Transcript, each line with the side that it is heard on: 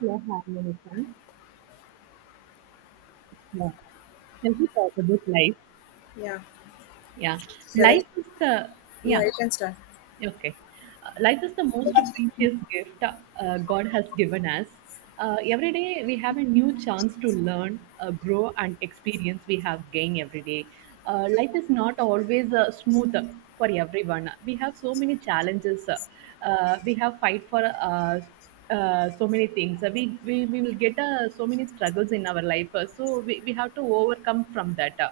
right: Yeah, harmonism. Yeah. Shall we talk about life?
left: Yeah.
right: Yeah,
left: Shall I?
right: life is the yeah
left: Yeah, you can start.
right: okay. Life is the most precious gift God has given us. Every day we have a new chance to learn, grow, and experience we have gained every day. Life is not always smooth for everyone. We have so many challenges. We have fight for so many things. We will get so many struggles in our life. So we have to overcome from that.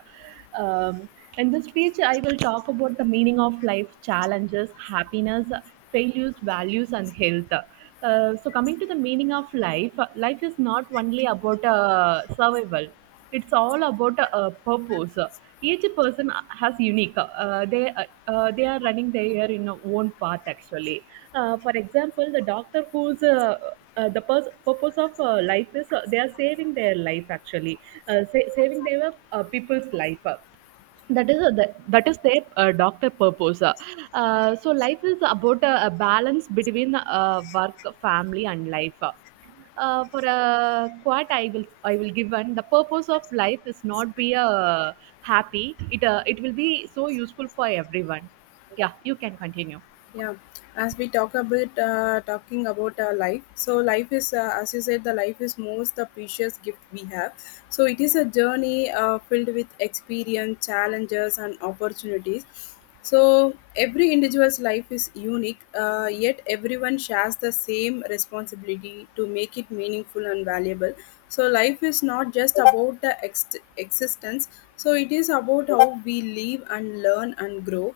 right: Um, in this speech, I will talk about the meaning of life, challenges, happiness, failures, values, and health. So coming to the meaning of life, life is not only about survival, it's all about a, purpose. Each person has unique they are running their in own path actually. For example, the doctor who's the purpose of life is they are saving their life actually, saving their people's life. That is a, that, that is their doctor purpose. So life is about a balance between work, family and life. For a quote I will give one. The purpose of life is not be happy. It it will be so useful for everyone. Yeah, you can continue.
left: Yeah, as we talk about talking about life. So life is, as you said, the life is most the precious gift we have. So it is a journey filled with experience, challenges, and opportunities. So every individual's life is unique, yet everyone shares the same responsibility to make it meaningful and valuable. So life is not just about the existence. So it is about how we live and learn and grow.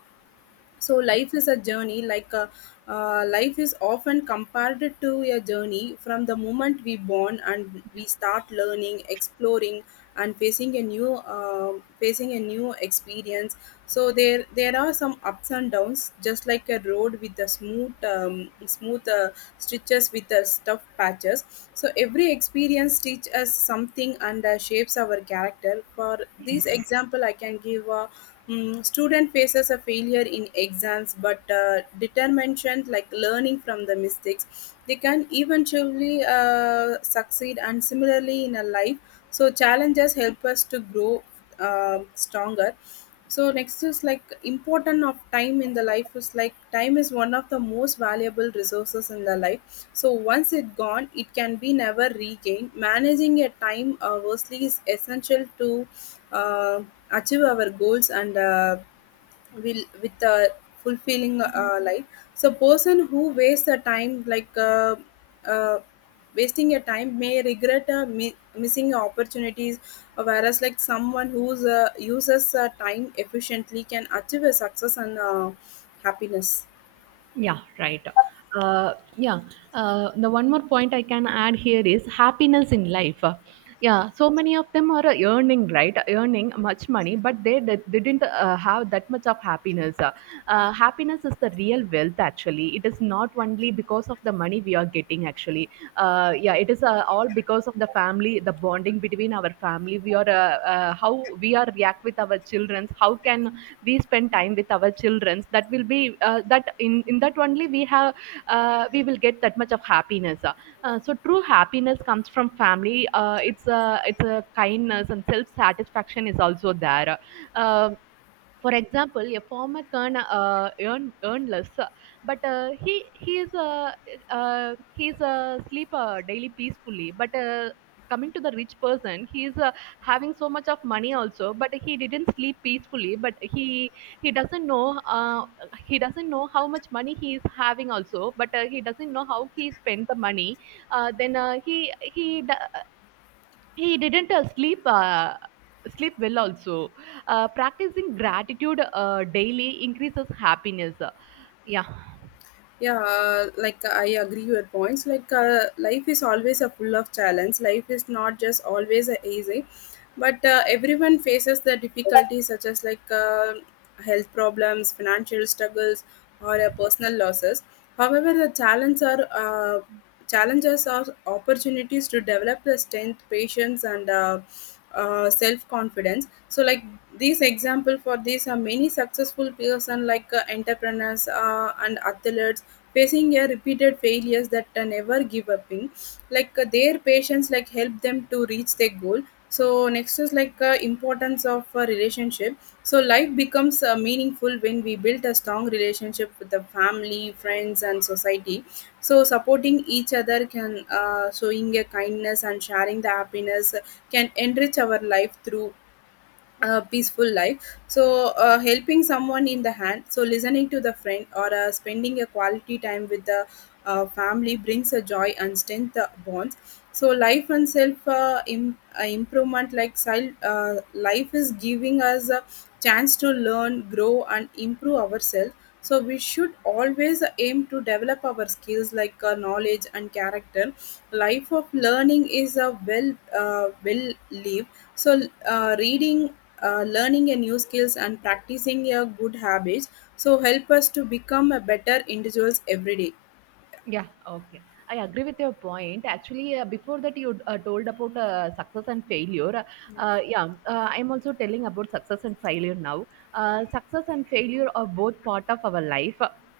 left: So
right: Yeah.
left: life is a journey like a, life is often compared to a journey. From the moment we born, and we
right: Yeah.
left: start learning, exploring, and facing a new experience. So there are some ups and downs, just like a road with the smooth, smooth stitches, with the stuff patches. So every experience teaches us something and shapes our character. For this
right: Yes.
left: example, I can give a student faces a failure in exams, but determination, like learning from the mistakes, they can eventually succeed. And similarly in a life, so challenges help us to grow stronger. So next is like important of time in the life is like time is one of the most valuable resources in the life. So once it gone, it can be never regained. Managing your time wisely is essential to uh, achieve our goals and, will with a fulfilling life. So person who wastes the time, like uh, wasting your time, may regret missing opportunities, whereas like someone who uses time efficiently can achieve a success and happiness.
right: Yeah, right. Uh, yeah. The one more point I can add here is happiness in life. Yeah, so many of them are earning, right? Earning much money, but didn't have that much of happiness. Happiness is the real wealth, actually. It is not only because of the money we are getting, actually. Yeah, it is all because of the family, the bonding between our family. We are How we are react with our children. How can we spend time with our children, that will be that in that only we have we will get that much of happiness. So true happiness comes from family. It's a kindness and self satisfaction is also there. uh, for example, a farmer can earn less, but he is he is a sleeper daily peacefully, but coming to the rich person, he is having so much of money also, but he didn't sleep peacefully, but he doesn't know. uh, he doesn't know how much money he is having also, but he doesn't know how he spent the money. Uh, then uh, he he d- he didn't sleep well also. Practicing gratitude daily increases happiness. Yeah.
left: Yeah, like I agree your points. Like life is always a full of challenge. Life is not just always a easy, but everyone faces the difficulties, such as like health problems, financial struggles, or personal losses. However, the challenges are, challenges are opportunities to develop the strength, patience, and self-confidence. So like these example for these are many successful person like entrepreneurs and athletes facing a repeated failures that never give up in, like their patience like help them to reach their goal. So next is like importance of a relationship. So life becomes meaningful when we build a strong relationship with the family, friends, and society. So supporting each other can, showing a kindness and sharing the happiness can enrich our life through a peaceful life. So helping someone in the hand, so listening to the friend, or spending a quality time with the family, brings a joy and strength bonds. So life and self, improvement, like life is giving us a chance to learn, grow, and improve ourselves. So we should always aim to develop our skills, like knowledge and character. Life of learning is a well, well lived. So reading, learning a new skills, and practicing a good habits, so help us to become a better individuals every day.
right: Yeah, okay. I agree with your point. Actually, before that, you told about success and failure. Yeah, I'm also telling about success and failure now. Success and failure are both part of our life.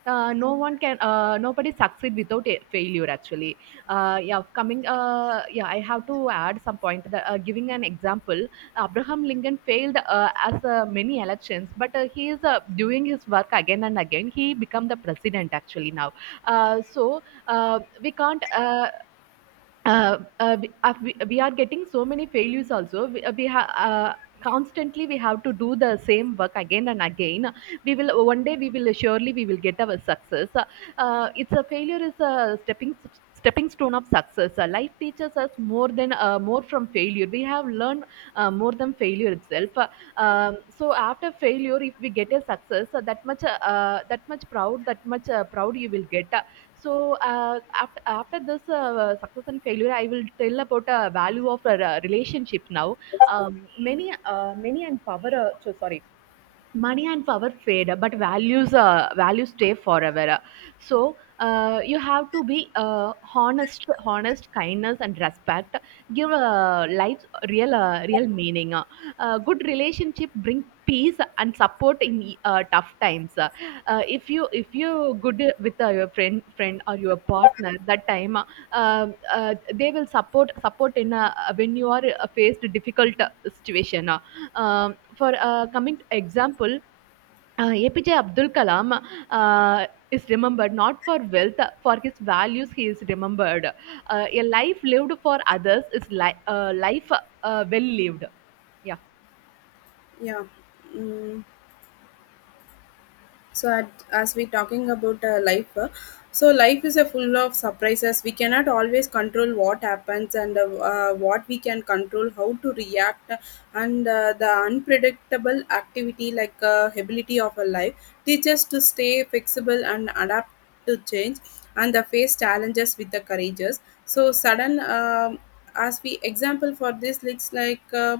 right: No one can, nobody succeed without a failure. Actually, yeah, coming. Yeah, I have to add some point. That, giving an example, Abraham Lincoln failed as many elections, but he is doing his work again and again. He become the president actually now. We can't. We are getting so many failures also. We have. Constantly, we have to do the same work again and again. We will one day we will surely we will get our success. It's a Failure is a stepping stone of success. Life teaches us more than more from failure we have learned, more than failure itself. So after failure, if we get a success, that much proud, that much proud you will get. So after this success and failure, I will tell about value of a relationship now. Many and power so sorry, money and power fade, but values stay forever. So you have to be honest, kindness and respect give life real meaning. Good relationship bring peace and support in tough times. If you good with your friend or your partner, that time they will support in when you are faced difficult situation. For coming to example, APJ Abdul Kalam is remembered not for wealth, for his values he is remembered. A life lived for others is life well lived. Yeah.
left: Yeah. Mm. So at, as we talking about life, so life is a full of surprises. We cannot always control what happens, and what we can control how to react. And the unpredictable activity, like ability of a life, teach us to stay flexible and adapt to change and the face challenges with the courageous. So sudden, as we example for this looks like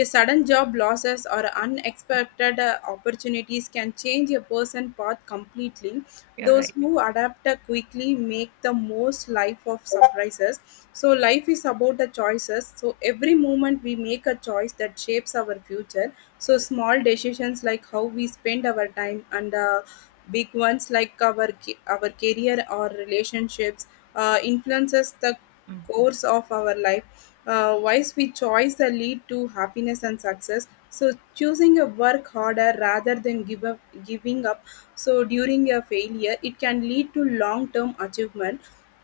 left: a sudden job losses or unexpected opportunities can change a person's path completely.
right: You're
left: Those
right: right.
left: who adapt quickly make the most life of surprises. So life is about the choices. So every moment we make a choice that shapes our future. So small decisions like how we spend our time, and big ones like our our career or relationships influences the course of our life. Uh, why sweet choice that lead to happiness and success. So choosing a work harder rather than give up giving up so during a failure, it can lead to long term achievement.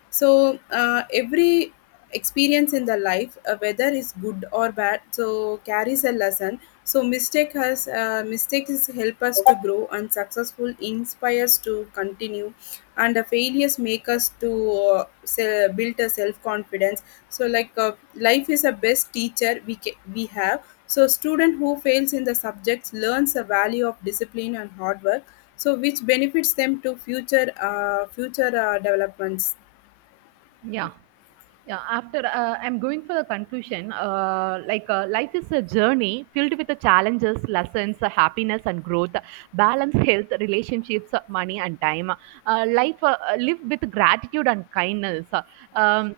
left: So every experience in the life, whether is good or bad, so carries a lesson. So mistakes help us to grow, and successful inspires to continue, and the failures make us to build a self confidence. So like life is a best teacher. We have so student who fails in the subjects learns the value of discipline and hard work, so which benefits them to future future developments.
right: Yeah. Yeah, after I'm going for the conclusion, like life is a journey filled with the challenges, lessons, happiness, and growth, balance, health, relationships, money, and time. Life Live with gratitude and kindness. Um,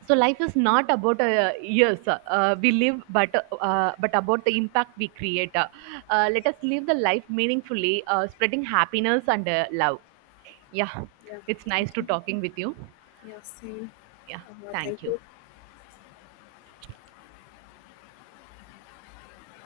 right: so life is not about years we live, but about the impact we create. Let us live the life meaningfully, spreading happiness and love. Yeah,
left: Yeah,
right: it's nice
left: thank
right: to
left: you.
right: talking with you.
left: Yeah, same.
right: Yeah,
left: Thank
right: thank you.
left: you.